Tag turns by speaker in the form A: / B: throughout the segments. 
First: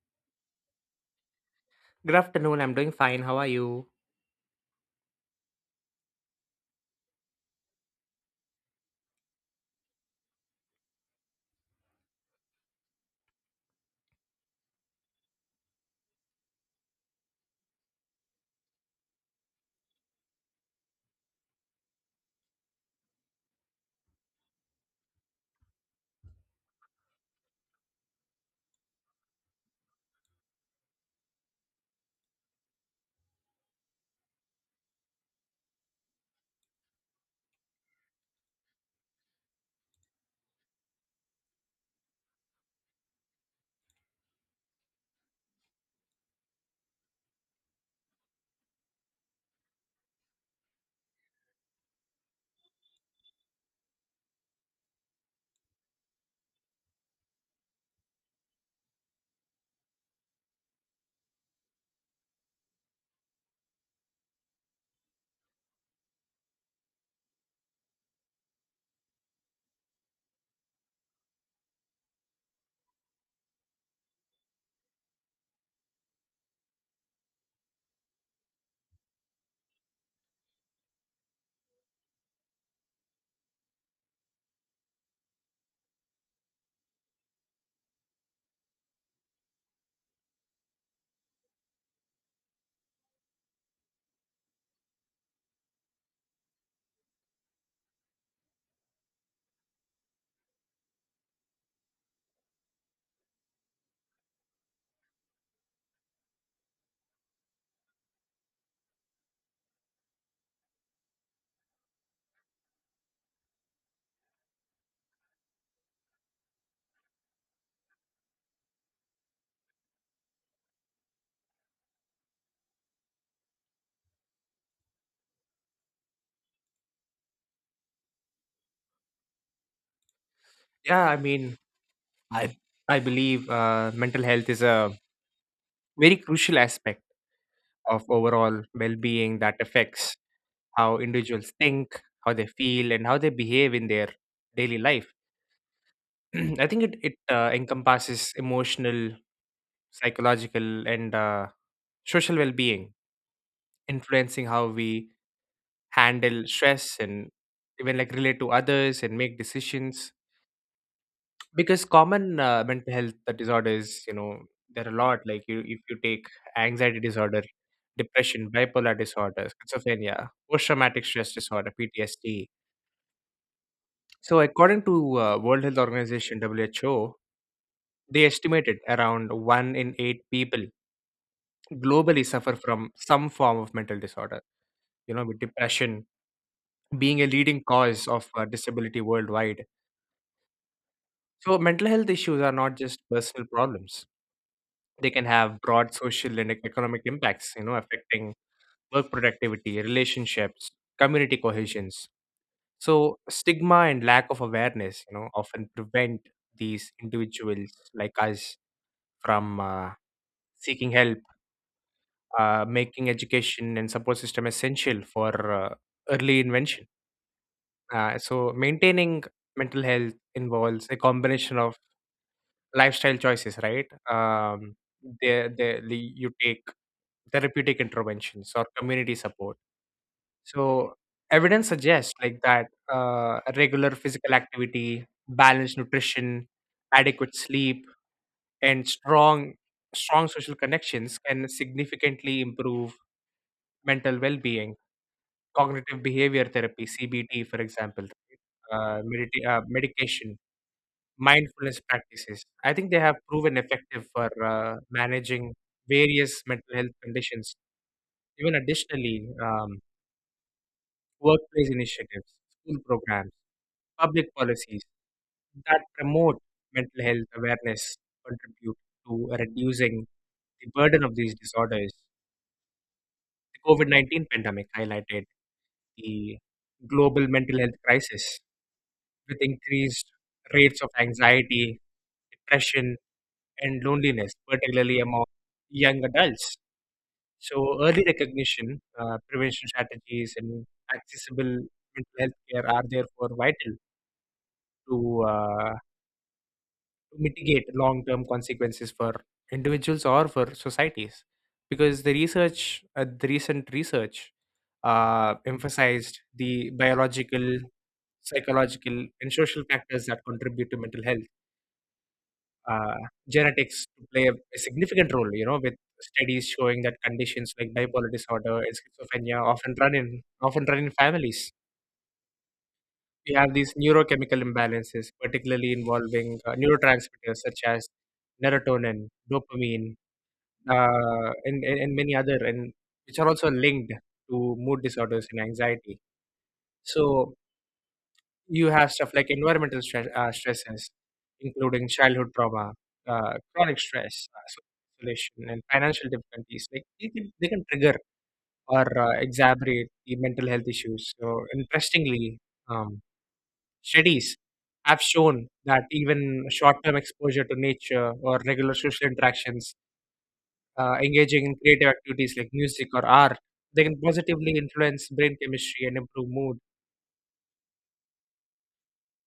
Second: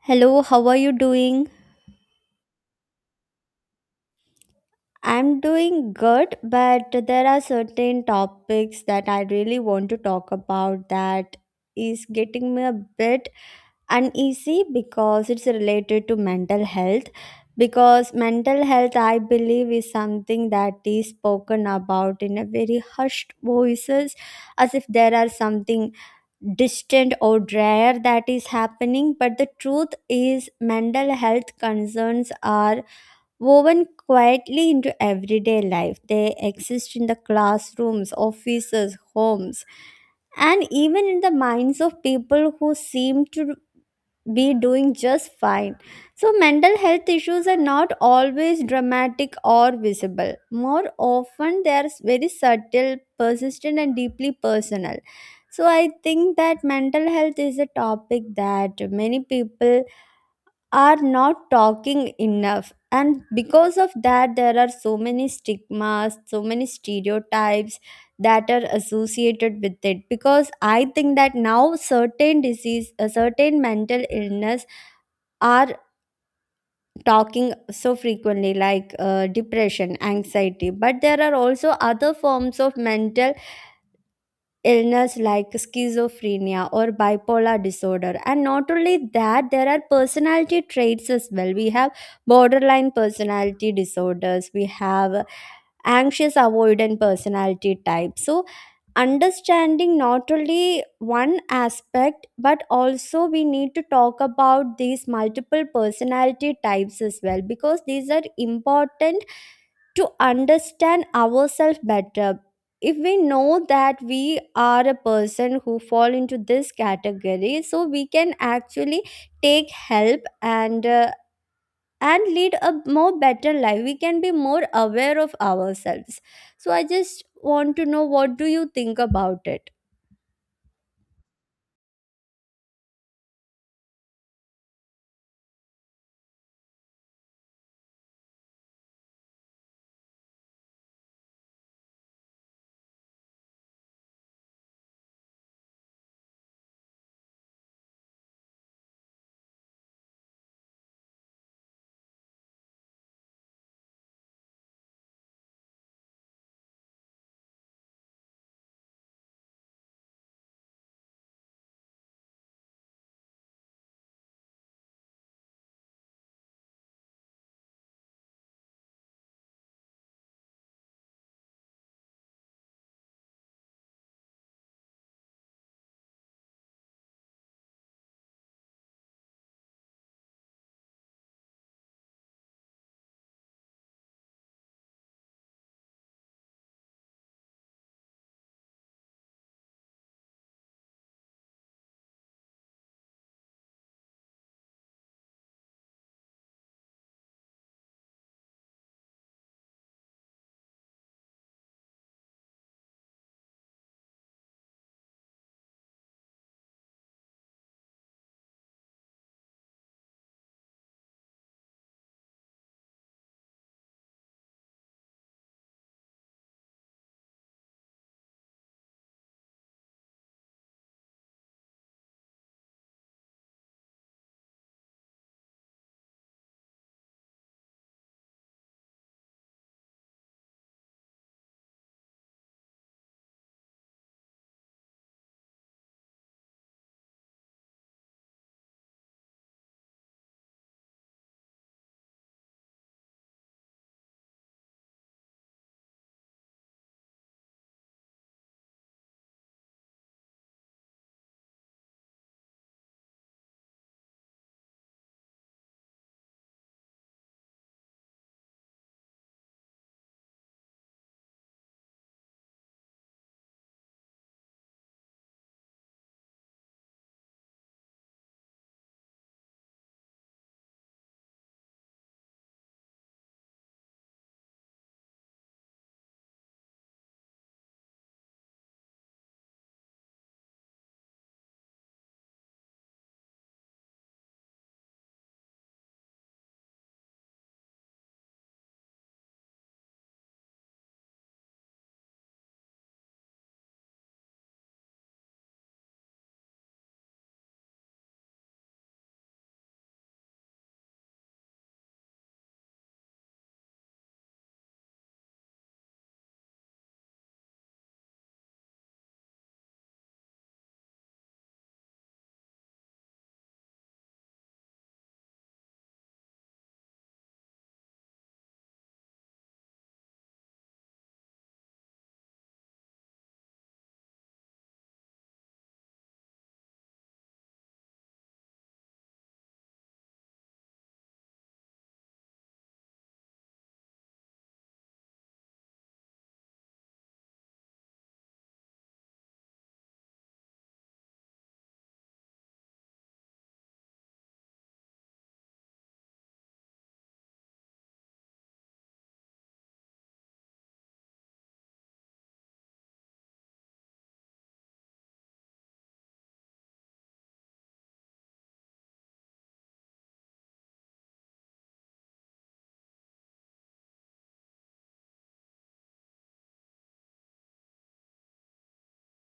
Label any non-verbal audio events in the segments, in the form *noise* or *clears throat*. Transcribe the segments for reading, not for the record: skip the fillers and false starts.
A: Hello, how are you doing?
B: Good afternoon. I'm doing fine. How are you?
A: I'm doing good, but there are certain topics that I really want to talk about that is getting me a bit uneasy because it's related to mental health. Because mental health, I believe, is something that is spoken about in a very hushed voices, as if there are something distant or rare that is happening. But the truth is, mental health concerns are woven quietly into everyday life. They exist in the classrooms, offices, homes, and even in the minds of people who seem to be doing just fine. So, mental health issues are not always dramatic or visible. More often, they are very subtle, persistent, and deeply personal. So, I think that mental health is a topic that many people are not talking enough, and because of that there are so many stigmas, so many stereotypes that are associated with it, because I think that now certain disease, certain mental illness are talking so frequently, like depression, anxiety, but there are also other forms of mental illness like schizophrenia or bipolar disorder. And not only that, there are personality traits as well. We have borderline personality disorders, we have anxious avoidant personality type. So understanding not only one aspect, but also we need to talk about these multiple personality types as well, because these are important to understand ourselves better. If we know that we are a person who fall into this category, so we can actually take help and lead a more better life. We can be more aware of ourselves. So I just want to know, what do you think about it?
B: Yeah, I mean, I I believe mental health is a very crucial aspect of overall well-being that affects how individuals think, how they feel, and how they behave in their daily life. *clears throat* I think it encompasses emotional, psychological, and social well-being, influencing how we handle stress and even like relate to others and make decisions. Because common mental health disorders, there are a lot. Like you, if you take anxiety disorder, depression, bipolar disorder, schizophrenia, post-traumatic stress disorder (PTSD). So, according to World Health Organization (WHO), they estimated around one in eight people globally suffer from some form of mental disorder. With depression being a leading cause of disability worldwide. So, mental health issues are not just personal problems; they can have broad social and economic impacts, affecting work productivity, relationships, community cohesions. So stigma and lack of awareness, often prevent these individuals like us from seeking help, making education and support system essential for early invention. So maintaining mental health involves a combination of lifestyle choices, right? You take therapeutic interventions or community support. So evidence suggests like that regular physical activity, balanced nutrition, adequate sleep, and strong social connections can significantly improve mental well-being. Cognitive behavior therapy (CBT), for example, medication, mindfulness practices. I think they have proven effective for managing various mental health conditions. Even additionally, workplace initiatives, school programs, public policies that promote mental health awareness contribute to reducing the burden of these disorders. The COVID 19 pandemic highlighted the global mental health crisis with increased rates of anxiety, depression, and loneliness, particularly among young adults. So, early recognition, prevention strategies, and accessible mental health care are therefore vital to mitigate long-term consequences for individuals or for societies, because the recent research emphasized the biological, psychological, and social factors that contribute to mental health. uh, Genetics play a significant role, you know, with studies showing that conditions like bipolar disorder and schizophrenia often run in families. We have these neurochemical imbalances, particularly involving neurotransmitters such as serotonin, dopamine, and many other, and which are also linked to mood disorders and anxiety. So you have stuff like stresses, including childhood trauma, chronic stress, isolation, and financial difficulties. Like they can trigger or exacerbate the mental health issues. So interestingly, um, studies have shown that even short-term exposure to nature or regular social interactions, engaging in creative activities like music or art, they can positively influence brain chemistry and improve mood.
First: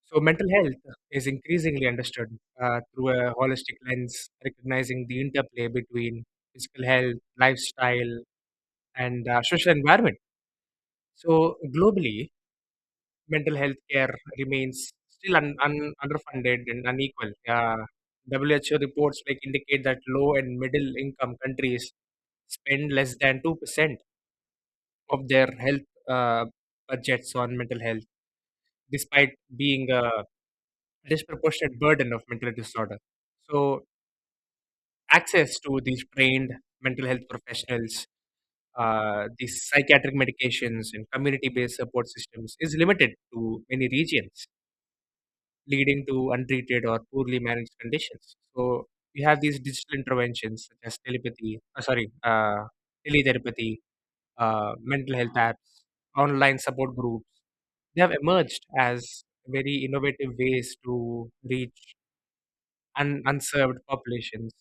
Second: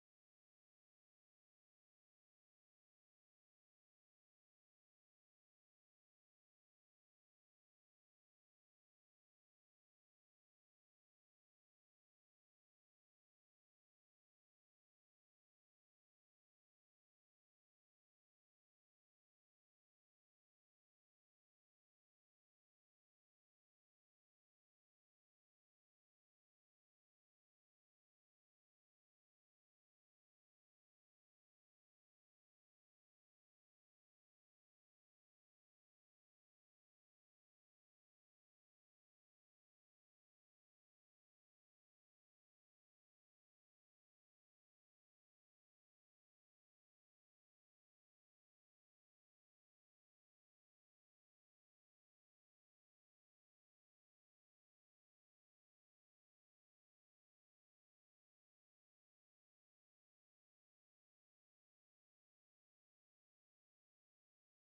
B: So, mental health is increasingly understood through a holistic lens, recognizing the interplay between physical health, lifestyle, and social environment. So, globally, mental health care remains still underfunded and unequal. WHO reports like indicate that low and middle income countries spend less than 2% of their health budgets on mental health, despite being a disproportionate burden of mental disorder. So, access to these trained mental health professionals, these psychiatric medications, and community based support systems is limited to many regions, leading to untreated or poorly managed conditions. So, we have these digital interventions such as teletherapy, mental health apps, online support groups. They have emerged as very innovative ways to reach unserved populations,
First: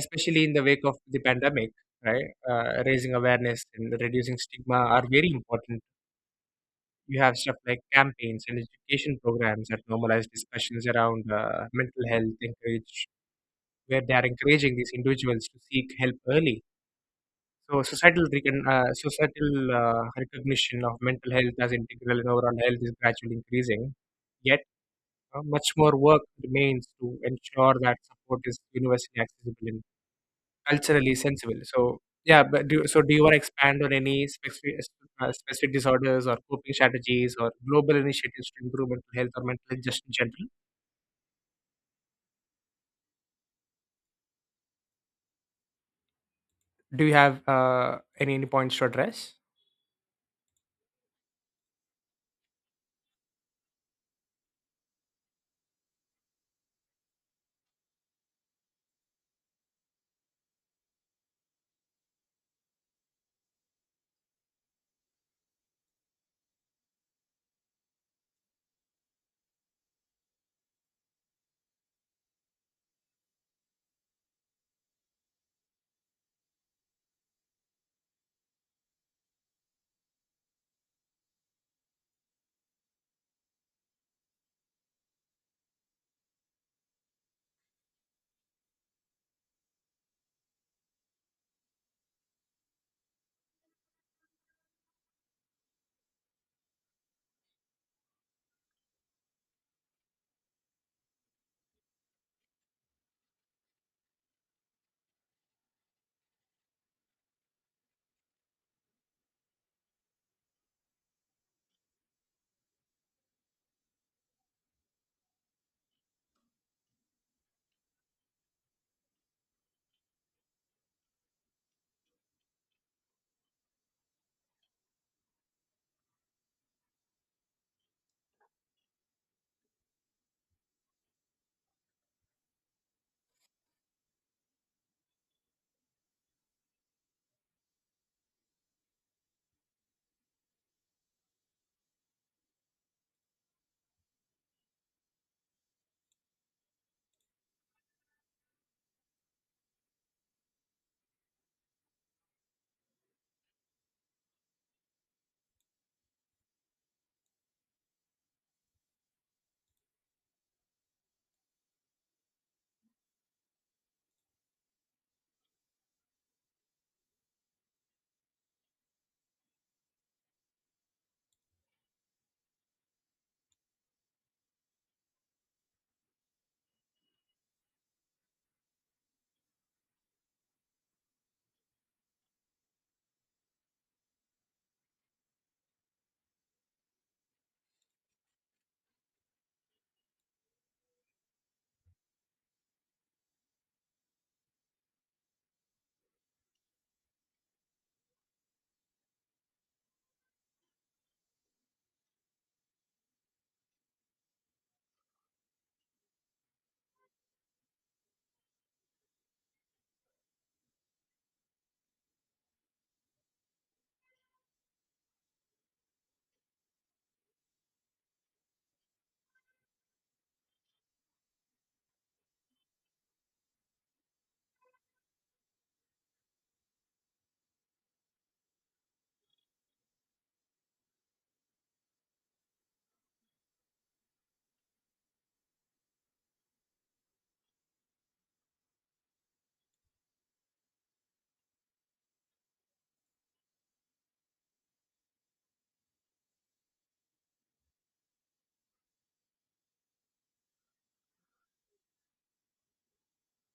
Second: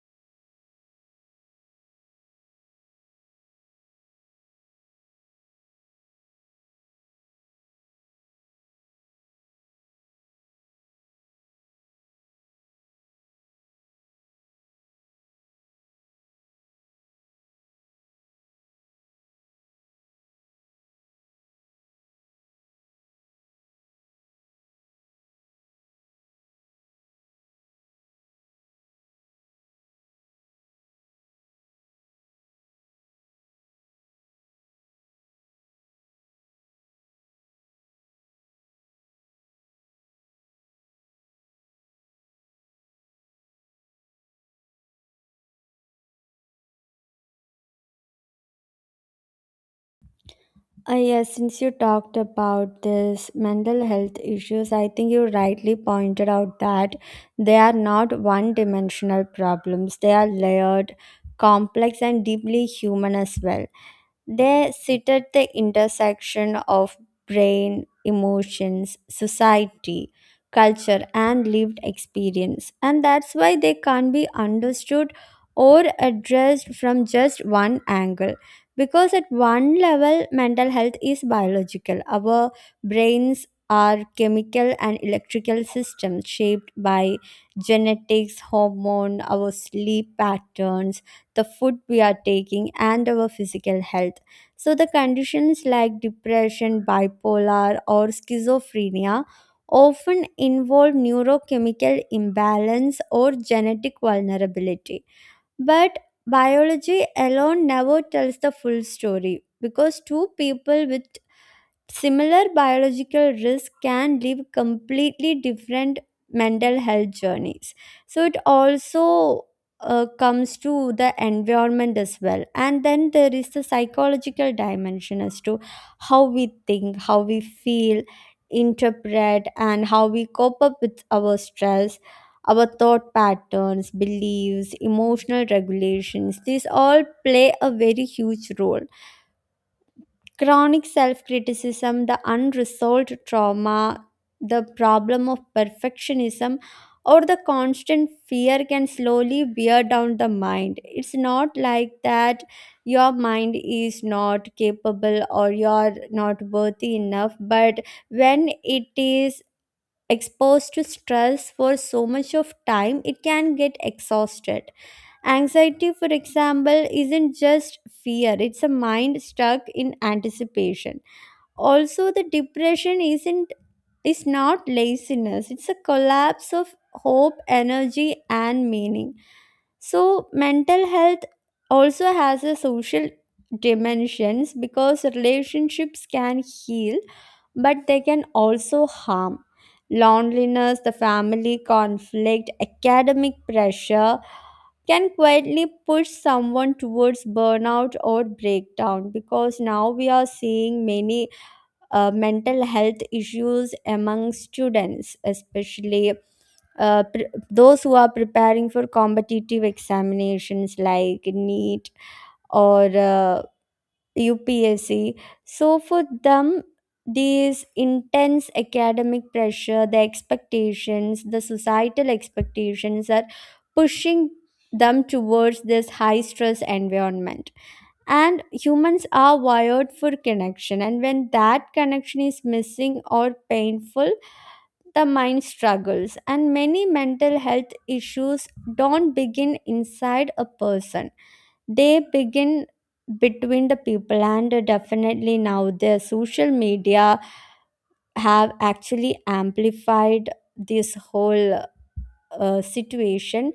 B: especially in the wake of the pandemic. Right, raising awareness and reducing stigma are very important. You have stuff like campaigns and education programs that normalize discussions around mental health, encourage where they are encouraging these individuals to seek help early. So societal recognition of mental health as integral in overall health is gradually increasing. Yet much more work remains to ensure that support is universally accessible and culturally sensible. So, yeah, but do you want to expand on any specific disorders or coping strategies or global initiatives to improve mental health or mental health just in general? Do you have any points to address?
A: Yes, since you talked about this mental health issues, I think you rightly pointed out that they are not one dimensional problems. They are layered, complex, and deeply human as well. They sit at the intersection of brain, emotions, society, culture, and lived experience. And that's why they can't be understood or addressed from just one angle. Because at one level, mental health is biological. Our brains are chemical and electrical systems shaped by genetics, hormone, our sleep patterns, the food we are taking, and our physical health. So, the conditions like depression, bipolar, or schizophrenia often involve neurochemical imbalance or genetic vulnerability. But biology alone never tells the full story, because two people with similar biological risks can leave completely different mental health journeys. So it also comes to the environment as well. And then there is the psychological dimension as to how we think, how we feel, interpret, and how we cope up with our stress. Our thought patterns, beliefs, emotional regulations, these all play a very huge role. Chronic self criticism, the unresolved trauma, the problem of perfectionism, or the constant fear can slowly wear down the mind. It's not like that your mind is not capable or you're not worthy enough, but when it is exposed to stress for so much of time, it can get exhausted. Anxiety, for example, isn't just fear, it's a mind stuck in anticipation. Also, the depression isn't is not laziness, it's a collapse of hope, energy, and meaning. So, mental health also has a social dimensions, because relationships can heal, but they can also harm. Loneliness, the family conflict, academic pressure, can quietly push someone towards burnout or breakdown, because now we are seeing many mental health issues among students, especially those who are preparing for competitive examinations like NEET or UPSC. So for them, these intense academic pressure, the expectations, the societal expectations are pushing them towards this high stress environment. And humans are wired for connection, and when that connection is missing or painful, the mind struggles, and many mental health issues don't begin inside a person, they begin between the people. And definitely now the social media have actually amplified this whole situation.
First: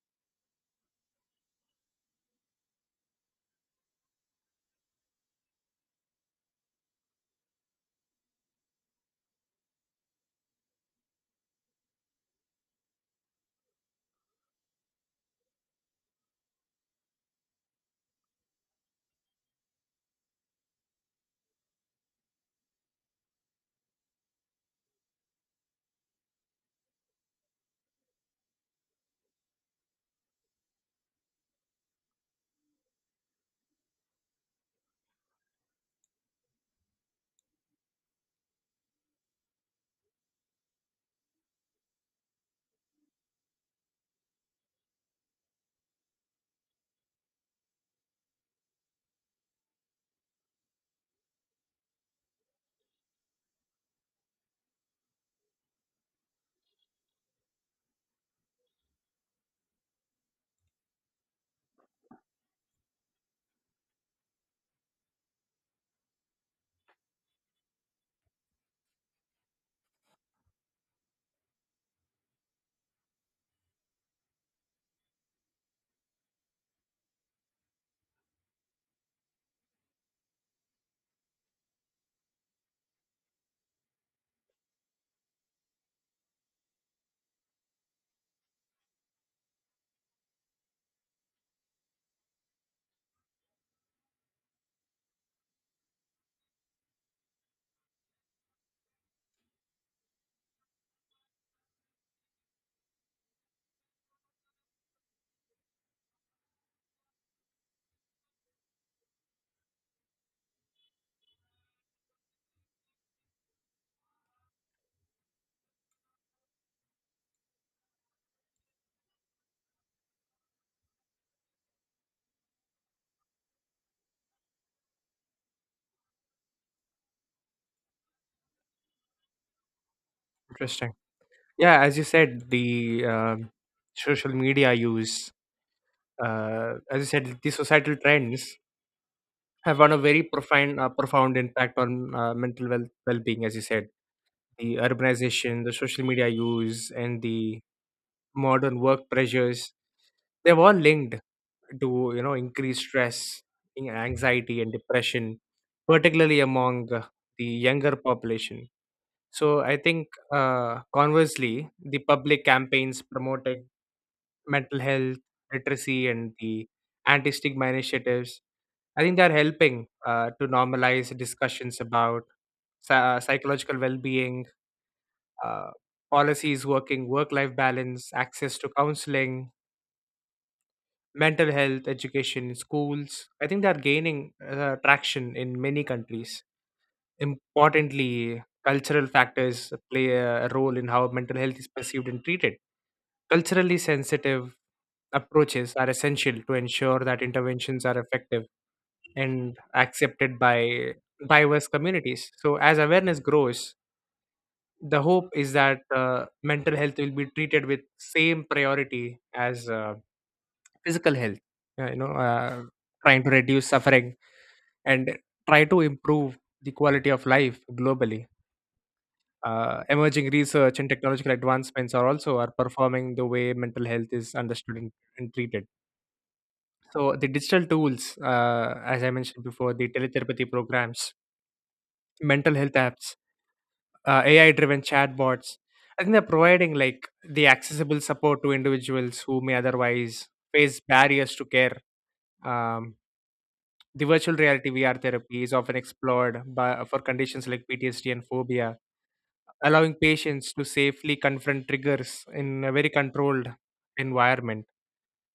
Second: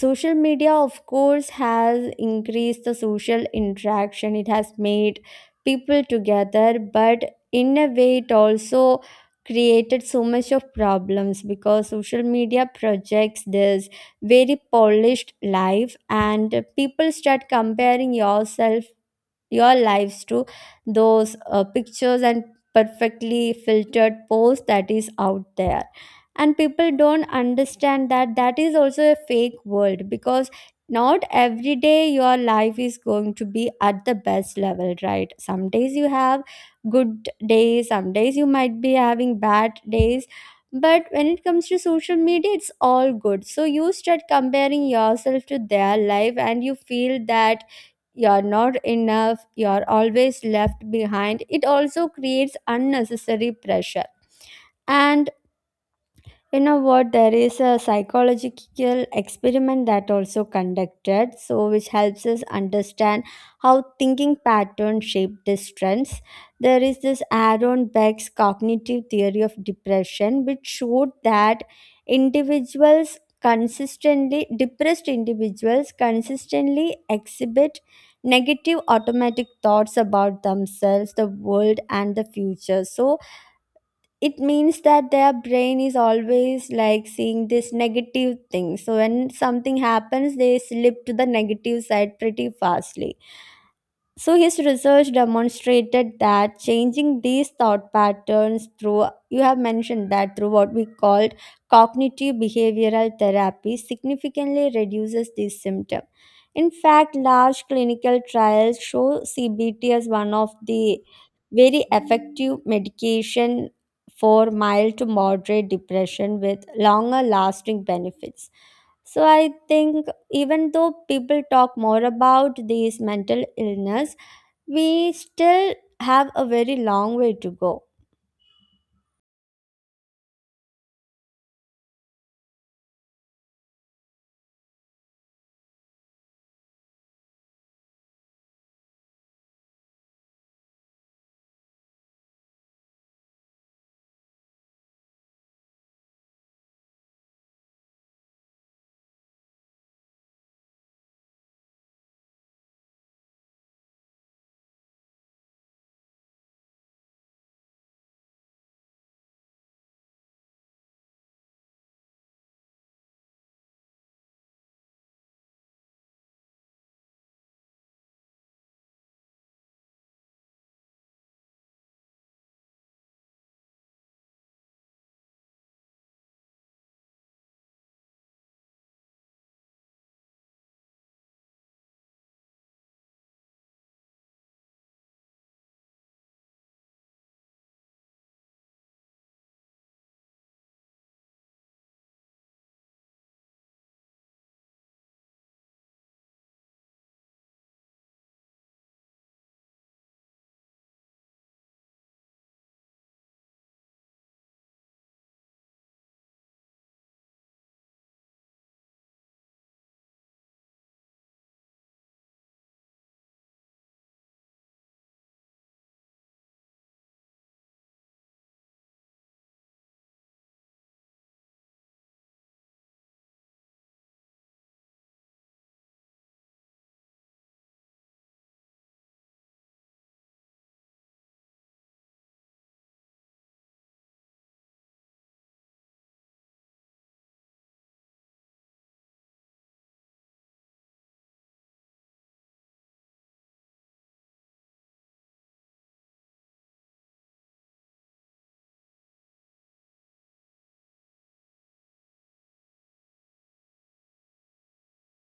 A: Social media of course has increased the social interaction, it has made people together, but in a way it also created so much of problems, because social media projects this very polished life, and people start comparing yourself, your lives to those pictures and perfectly filtered posts that is out there. And people don't understand that that is also a fake world, because not every day your life is going to be at the best level, right? Some days you have good days, some days you might be having bad days, but when it comes to social media it's all good. So you start comparing yourself to their life, and you feel that you're not enough, you're always left behind. It also creates unnecessary pressure. And you know what? There is a psychological experiment that also conducted, so which helps us understand how thinking patterns shape these trends. There is this Aaron Beck's cognitive theory of depression, which showed that individuals consistently depressed individuals consistently exhibit negative automatic thoughts about themselves, the world, and the future. So it means that their brain is always like seeing this negative thing, so when something happens they slip to the negative side pretty fastly. So his research demonstrated that changing these thought patterns, through, you have mentioned that, through what we called cognitive behavioral therapy, significantly reduces this symptom. In fact, large clinical trials show CBT as one of the very effective medication for mild to moderate depression, with longer lasting benefits. So I think even though people talk more about these mental illness, we still have a very long way to go.
B: Interesting. Yeah, as you said, the social media use, the societal trends have had a very profound impact on mental well being. As you said, the urbanization, the social media use, and the modern work pressures, they've all linked to, you know, increased stress, anxiety, and depression, particularly among the younger population. So I think conversely, the public campaigns promoted mental health literacy and the anti-stigma initiatives. I think they are helping to normalize discussions about psychological well-being. uh, Policies working work life balance, access to counseling, mental health, education, schools. I think they are gaining traction in many countries. Importantly, cultural factors play a role in how mental health is perceived and treated. Culturally sensitive approaches are essential to ensure that interventions are effective and accepted by diverse communities. So, as awareness grows, the hope is that mental health will be treated with same priority as physical health, uh, you know uh, trying to reduce suffering and try to improve the quality of life globally. Emerging research and technological advancements are also are performing the way mental health is understood and treated. So the digital tools, as I mentioned before, the teletherapy programs, mental health apps, AI driven chatbots. I think they're providing like the accessible support to individuals who may otherwise face barriers to care. Um, the virtual reality VR therapy is often explored for conditions like PTSD and phobia, allowing patients to safely confront triggers in a very controlled environment.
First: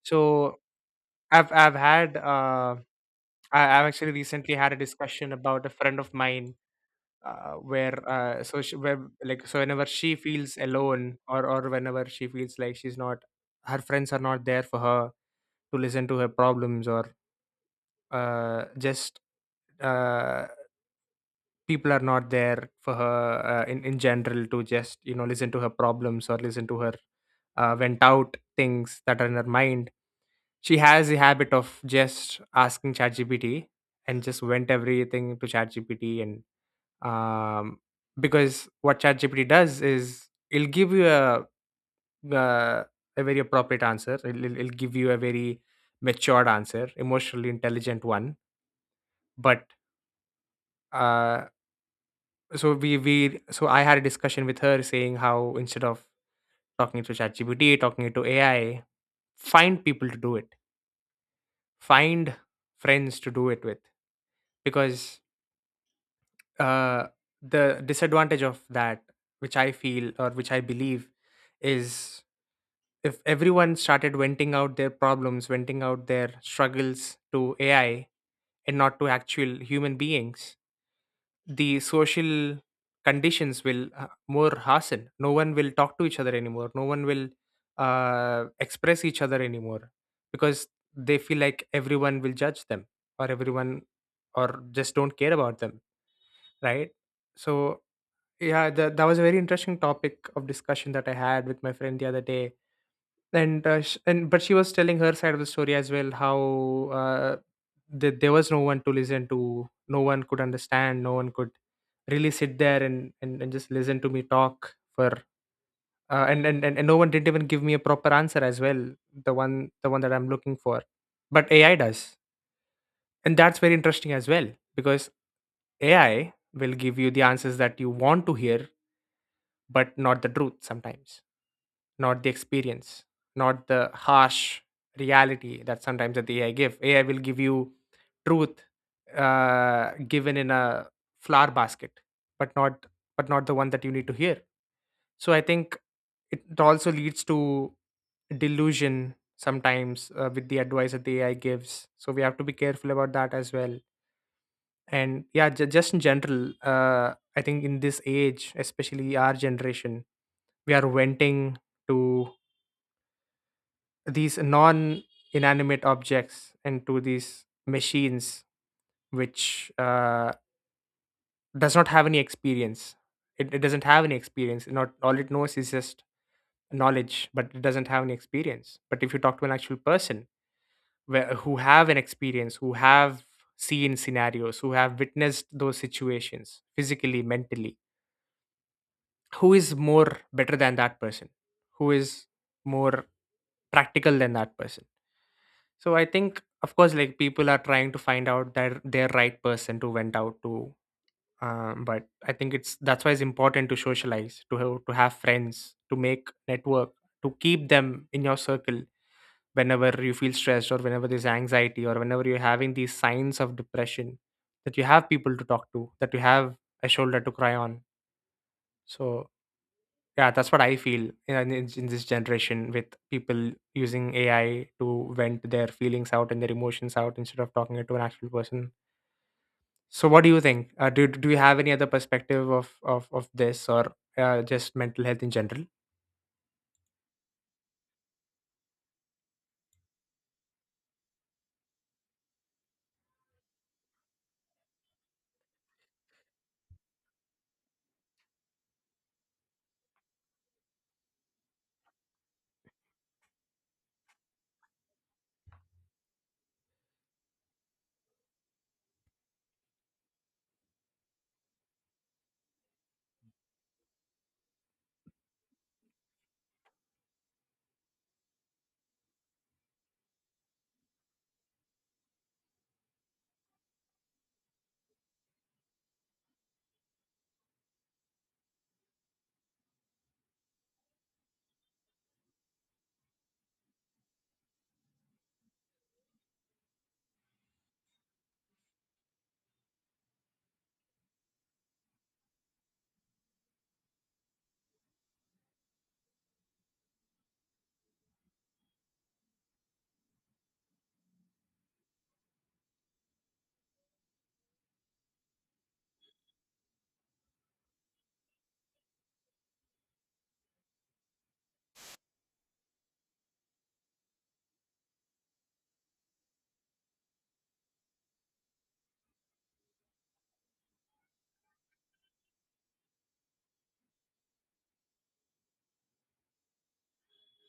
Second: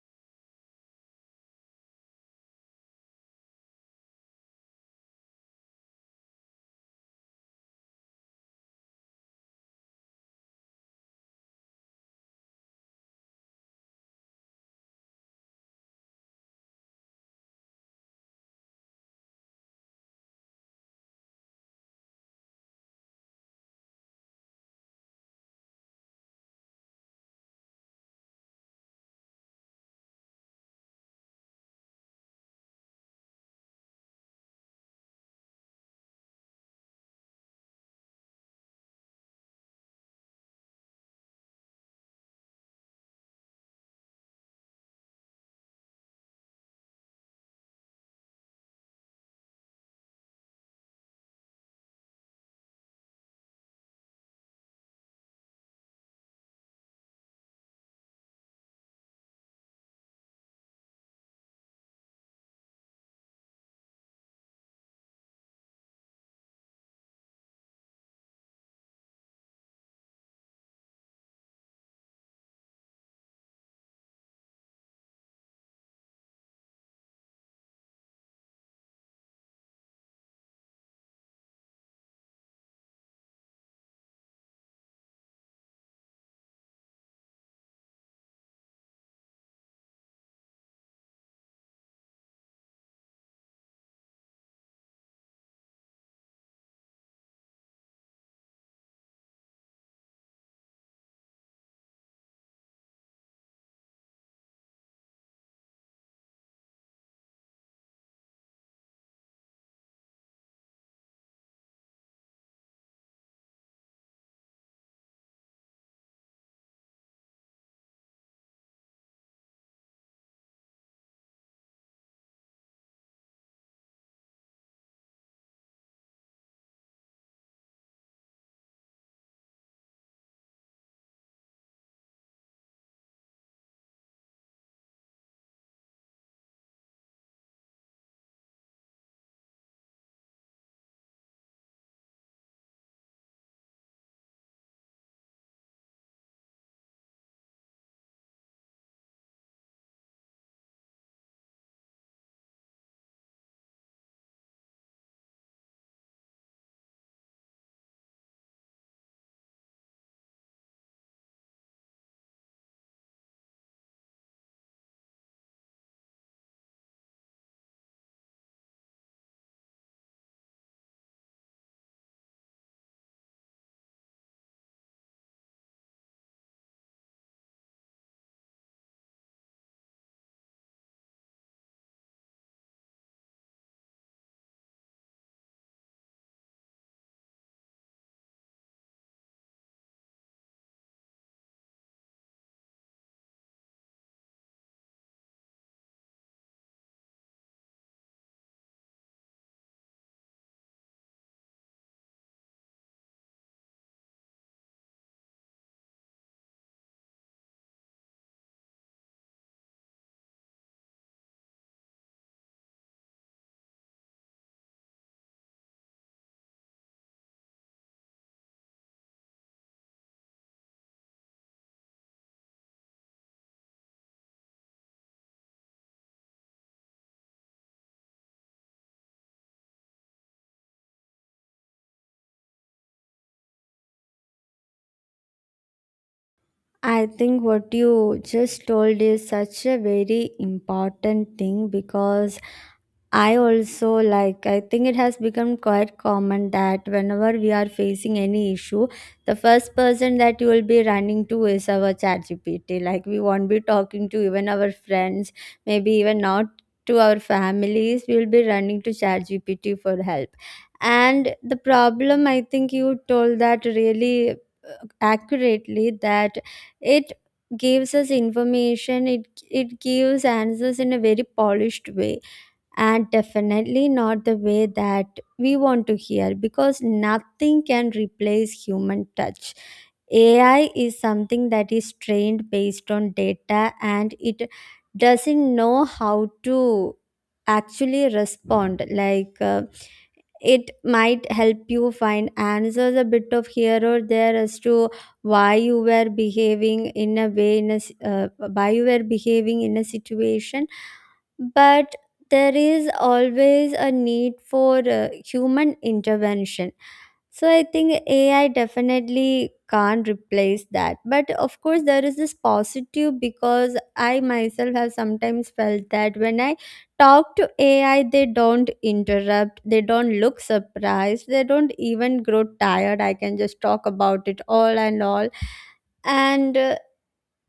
B: So I've I've had uh, I've actually recently had a discussion about a friend of mine, where like so whenever she feels alone, or whenever she feels like she's not her friends are not there for her to listen to her problems, or just uh, people are not there for her in general to just, you know, listen to her problems or listen to her vent out things that are in her mind. She has a habit of just asking ChatGPT and just vent everything to ChatGPT. And um, because what ChatGPT does is it'll give you uh, a very appropriate answer. It'll give you a very matured answer, emotionally intelligent one. But uh, so we so I had a discussion with her saying how instead of talking to ChatGPT, talking to AI, find people to do it, find friends to do it with, because uh, the disadvantage of that, which I feel or which I believe, is if everyone started venting out their problems, venting out their struggles to AI and not to actual human beings, the social conditions will more hasten. No one will talk to each other anymore. No one will express each other anymore, because they feel like everyone will judge them, or everyone or just don't care about them, right? So yeah, that was a very interesting topic of discussion that I had with my friend the other day. And but she was telling her side of the story as well, how uh, that there was no one to listen to, no one could understand, no one could really sit there and and just listen to me talk for and no one didn't even give me a proper answer as well, the one that I'm looking for. But AI does, and that's very interesting as well, because AI will give you the answers that you want to hear but not the truth sometimes, not the experience, not the harsh reality that sometimes that the AI give. AI will give you truth given in a flower basket, but not the one that you need to hear. So I think it also leads to delusion sometimes with the advice that the AI gives. So we have to be careful about that as well. And yeah, just in general, I think in this age, especially our generation, we are venting to these non inanimate objects into these machines, which does not have any experience. It it doesn't have any experience, not all it knows is just knowledge, but it doesn't have any experience. But if you talk to an actual person where, who have an experience, who have seen scenarios, who have witnessed those situations physically, mentally, who is more better than that person, who is more practical than that person? So I think, of course, like people are trying to find out their right person to vent out to. But I think it's that's why it's important to socialize, to have friends, to make network, to keep them in your circle whenever you feel stressed or whenever there's anxiety or whenever you're having these signs of depression. That you have people to talk to, that you have a shoulder to cry on. So yeah, that's what I feel in this generation with people using AI to vent their feelings out and their emotions out instead of talking it to an actual person. So, what do you think? Do you have any other perspective of this or just mental health in general?
A: I think what you just told is such a very important thing, because I also like, I think it has become quite common that whenever we are facing any issue, the first person that you will be running to is our chat GPT. Like, we won't be talking to even our friends, maybe even not to our families. We will be running to chat GPT for help. And the problem, I think you told that really accurately, that it gives us information, it gives answers in a very polished way, and definitely not the way that we want to hear, because nothing can replace human touch. AI is something that is trained based on data, and it doesn't know how to actually respond. Like it might help you find answers a bit of here or there as to why you were behaving in a way, in a why you were behaving in a situation, but there is always a need for human intervention. So I think AI definitely can't replace that. But of course, there is this positive, because I myself have sometimes felt that when I talk to AI, they don't interrupt, they don't look surprised, they don't even grow tired. I can just talk about it all. And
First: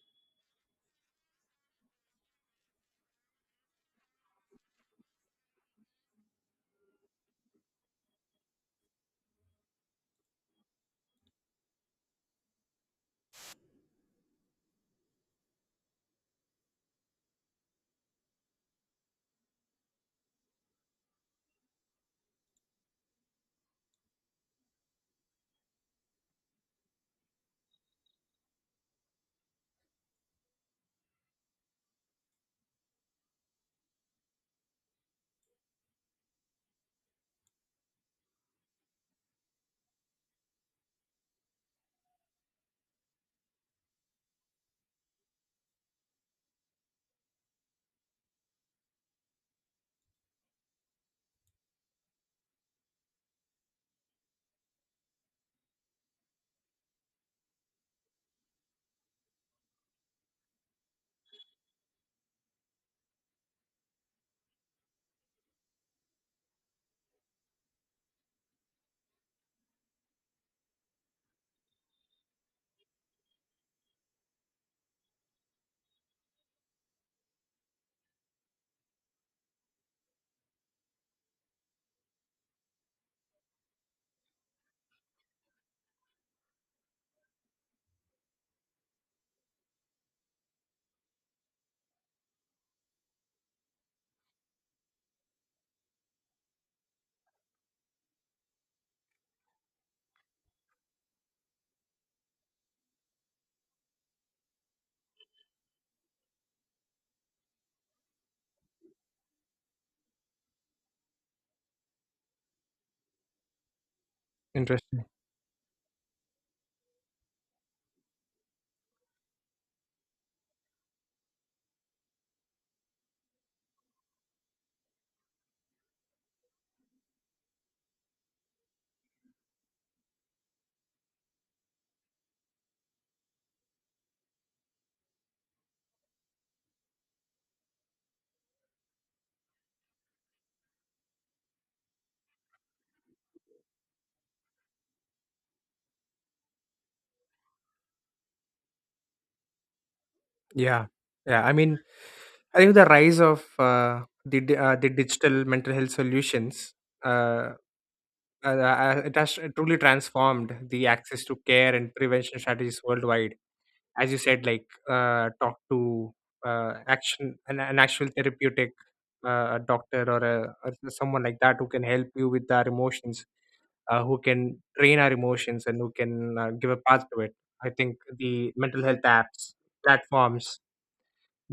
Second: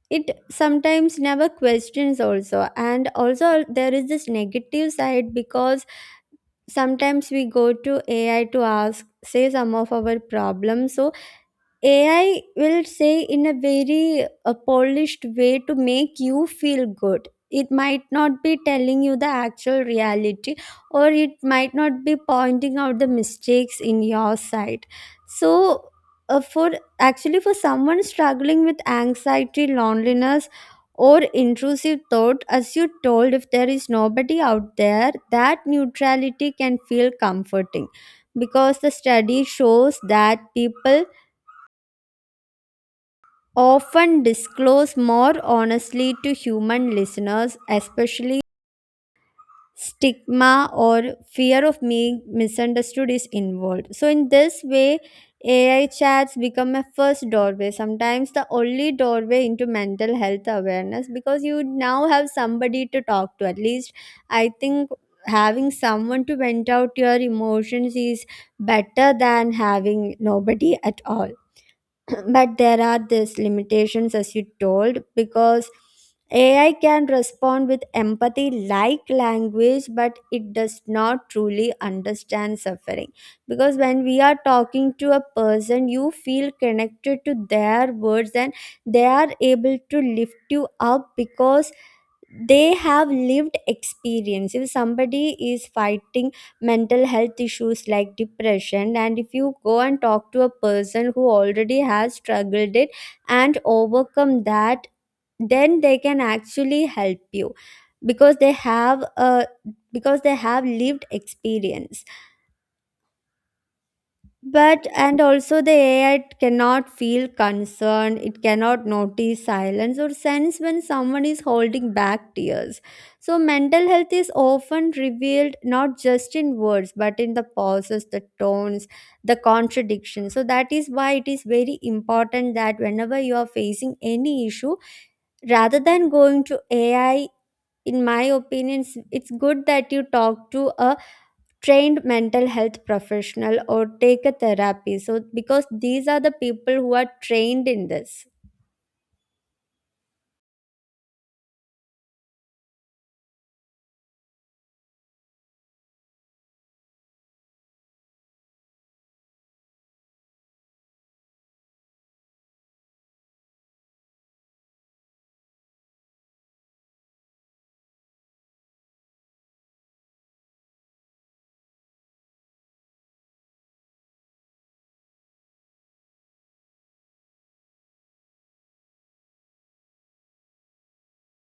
A: it sometimes never questions also. And also there is this negative side, because sometimes we go to AI to ask, say, some of our problems. So AI will say in a very polished way to make you feel good. It might not be telling you the actual reality, or it might not be pointing out the mistakes in your side. So, uh, for for someone struggling with anxiety, loneliness, or intrusive thought, as you told, if there is nobody out there, that neutrality can feel comforting, because the study shows that people often disclose more honestly to human listeners, especially stigma or fear of being misunderstood is involved. So, in this way, AI chats become a first doorway, sometimes the only doorway into mental health awareness, because you now have somebody to talk to. At least, I think having someone to vent out your emotions is better than having nobody at all. *clears throat* But there are these limitations, as you told, because AI can respond with empathy like language, but it does not truly understand suffering. Because when we are talking to a person, you feel connected to their words, and they are able to lift you up because they have lived experience. If somebody is fighting mental health issues like depression, and if you go and talk to a person who already has struggled it and overcome that, then they can actually help you because they have a, because they have lived experience. But,
B: Interesting.
A: and also, the AI cannot feel concern, it cannot notice silence or sense when someone is holding back tears. So mental health is often revealed not just in words, but in the pauses, the tones, the contradictions. So that is why it is very important that whenever you are facing any issue, rather than going to AI, in my opinion it's good that you talk to a trained mental health professional or take a therapy. So because these are the people who are trained in this.
B: Yeah, yeah. I mean, I think the rise of the digital mental health solutions. Uh, it has truly transformed the access to care and prevention strategies worldwide as you said, like talk to an actual therapeutic doctor or someone like that who can help you with our emotions, who can train our emotions and who can give a path to it. I think the mental health apps, platforms,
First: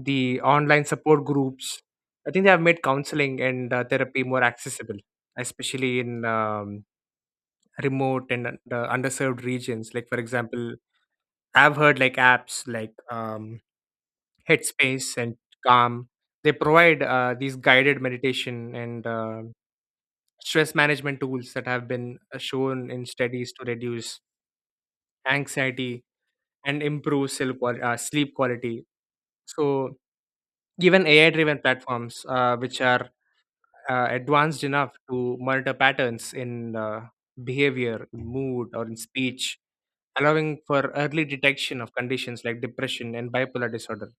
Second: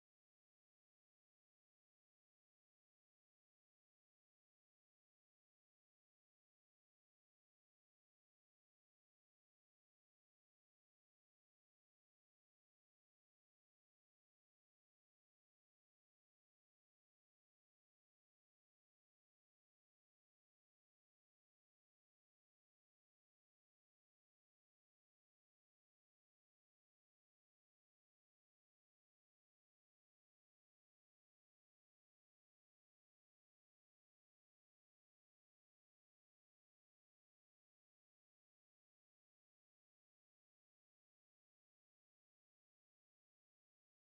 B: the online support groups, I think they have made counseling and therapy more accessible, especially in remote and underserved regions. Like for example, I've heard like apps like Headspace and Calm. They provide these guided meditation and stress management tools that have been shown in studies to reduce anxiety and improve sleep quality. So, even AI driven platforms, which are advanced enough to monitor patterns in behavior, in mood, or in speech, allowing for early detection of conditions like depression and bipolar disorder.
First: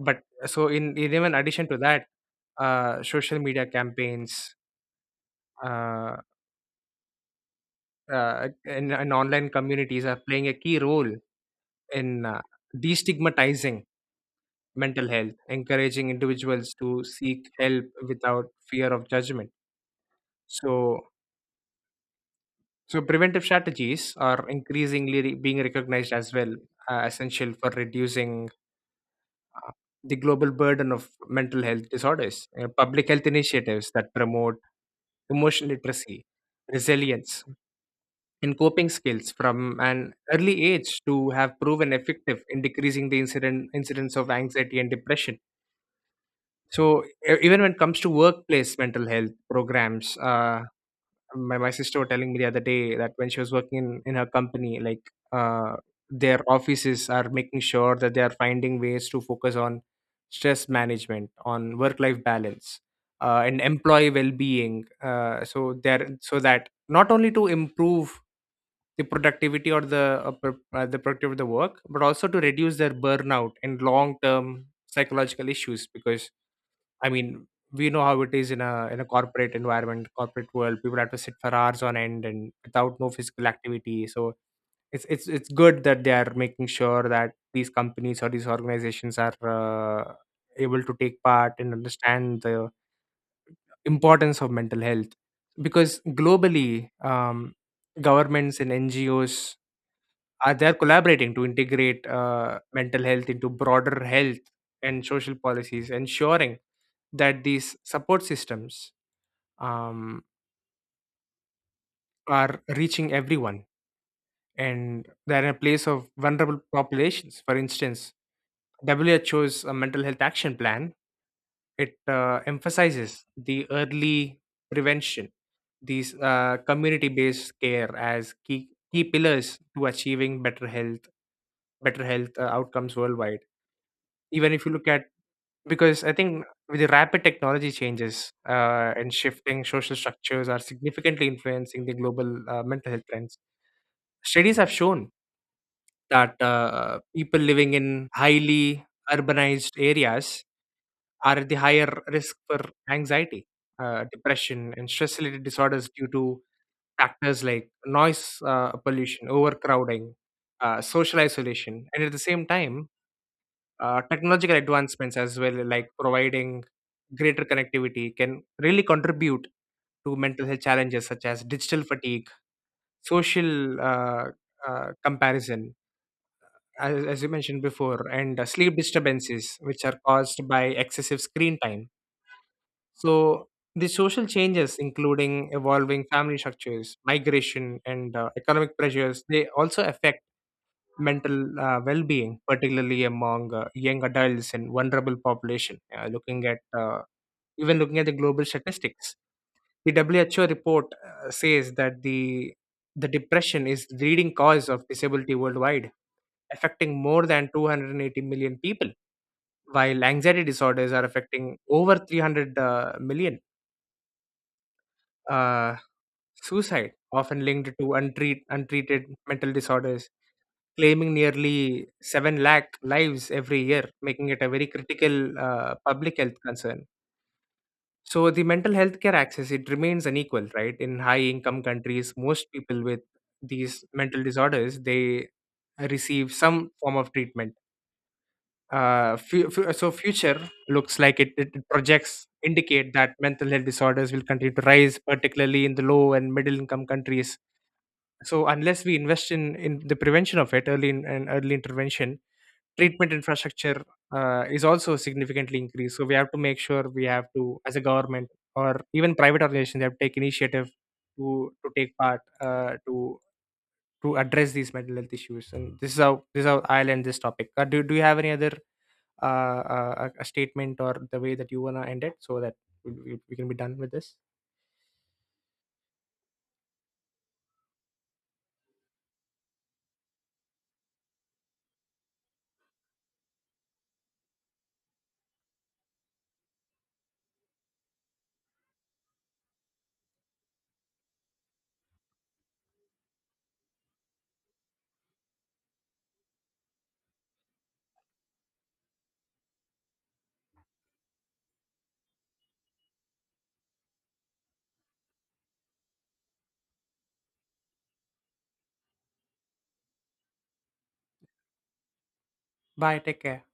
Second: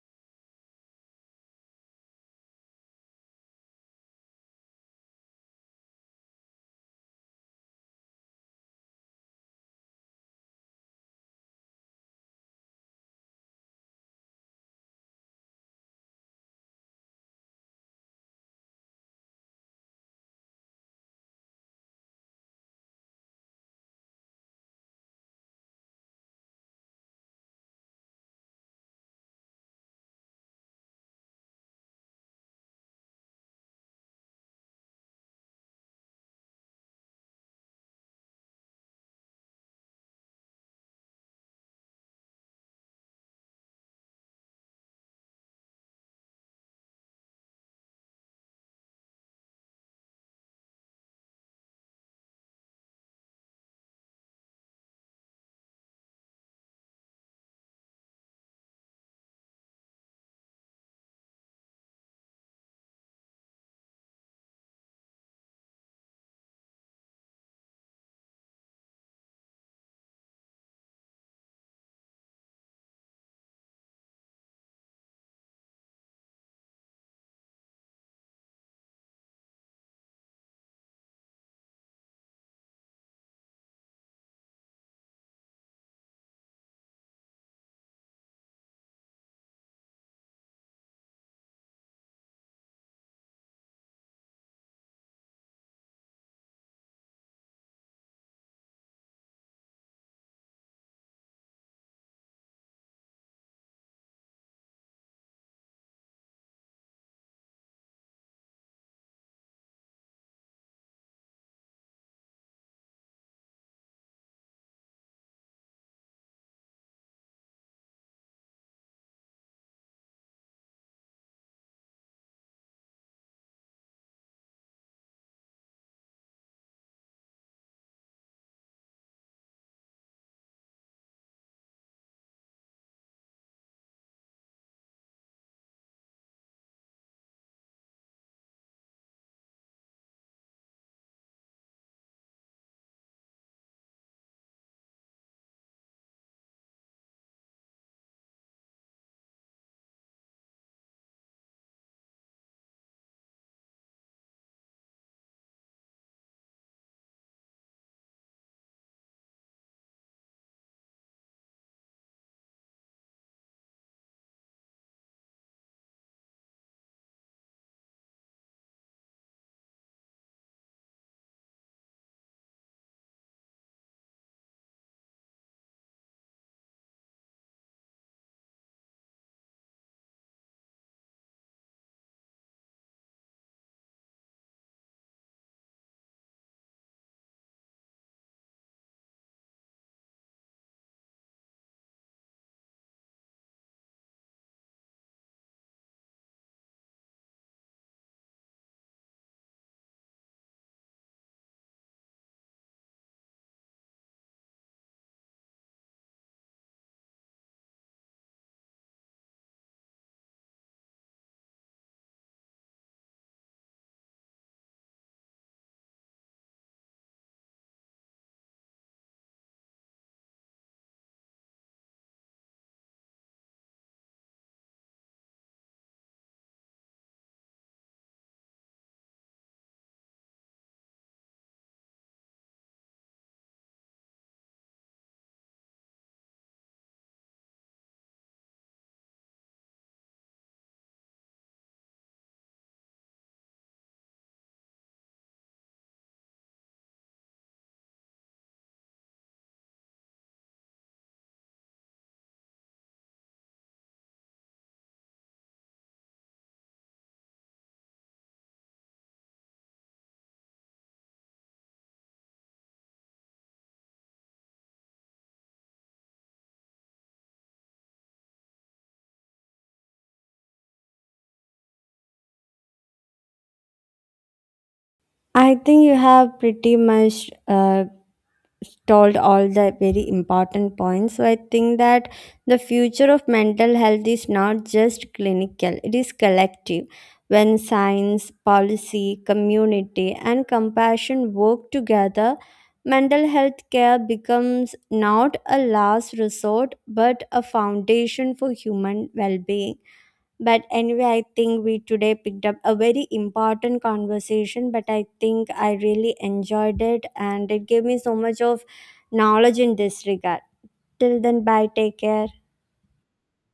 B: But so in even addition to that, social media campaigns uh, and online communities are playing a key role in destigmatizing mental health, encouraging individuals to seek help without fear of judgment. So, so preventive strategies are increasingly being recognized as well, essential for reducing uh, the global burden of mental health disorders. You know, public health initiatives that promote emotional literacy, resilience, and coping skills from an early age to have proven effective in decreasing the incidence of anxiety and depression. So, even when it comes to workplace mental health programs, my sister was telling me the other day that when she was working in her company, like uh, their offices are making sure that they are finding ways to focus on stress management, on work life balance and employee well-being, so that not only to improve the productivity or the the productivity of the work, but also to reduce their burnout and long term psychological issues. Because I mean, we know how it is in a corporate environment, corporate world. People have to sit for hours on end and without no physical activity. So it's good that they are making sure that these companies or these organizations are able to take part and understand the importance of mental health, because globally governments and ngos are, they're collaborating to integrate mental health into broader health and social policies, ensuring that these support systems um, are reaching everyone and they're in a place of vulnerable populations. For instance, WHO's mental health action plan, it emphasizes the early prevention, these community-based care as key pillars to achieving better health outcomes worldwide. Even if you look at, because I think with the rapid technology changes and shifting social structures are significantly influencing the global mental health trends. Studies have shown that people living in highly urbanized areas are at the higher risk for anxiety, depression, and stress related disorders due to factors like noise pollution, overcrowding, social isolation. And at the same time, technological advancements as well, like providing greater connectivity, can really contribute to mental health challenges such as digital fatigue, social comparison, as you mentioned before, and sleep disturbances, which are caused by excessive screen time. So, the social changes, including evolving family structures, migration, and economic pressures, they also affect mental well-being, particularly among young adults and vulnerable population. Looking at even looking at the global statistics, the WHO report says that the depression is the leading cause of disability worldwide, affecting more than 280 million people, while anxiety disorders are affecting over 300 million. Uh, suicide, often linked to untreated mental disorders, claiming nearly 7 lakh lives every year, making it a very critical public health concern. So the mental health care access, it remains unequal, right? In high income countries, most people with these mental disorders, they receive some form of treatment. So future looks like it it projects indicate that mental health disorders will continue to rise, particularly in the low and middle income countries. So unless we invest in the prevention of it early and early intervention, treatment infrastructure is also significantly increased. So we have to make sure, we have to, as a government or even private organizations, they have to take initiative to take part to address these mental health issues. And this is how I'll end this topic. Do you have any other a statement or the way that you wanna end it so that we can be done with this?
A: I think you have pretty much told all the very important points. So I think that the future of mental health is not just clinical, it is collective. When science, policy, community, and compassion work together, mental health care becomes not a last resort but a foundation for human well being. But anyway, I think we today picked up a very important conversation, but I think I really enjoyed it, and it gave me so much of knowledge in this regard. Till then, bye, take care.
B: Bye. Take care.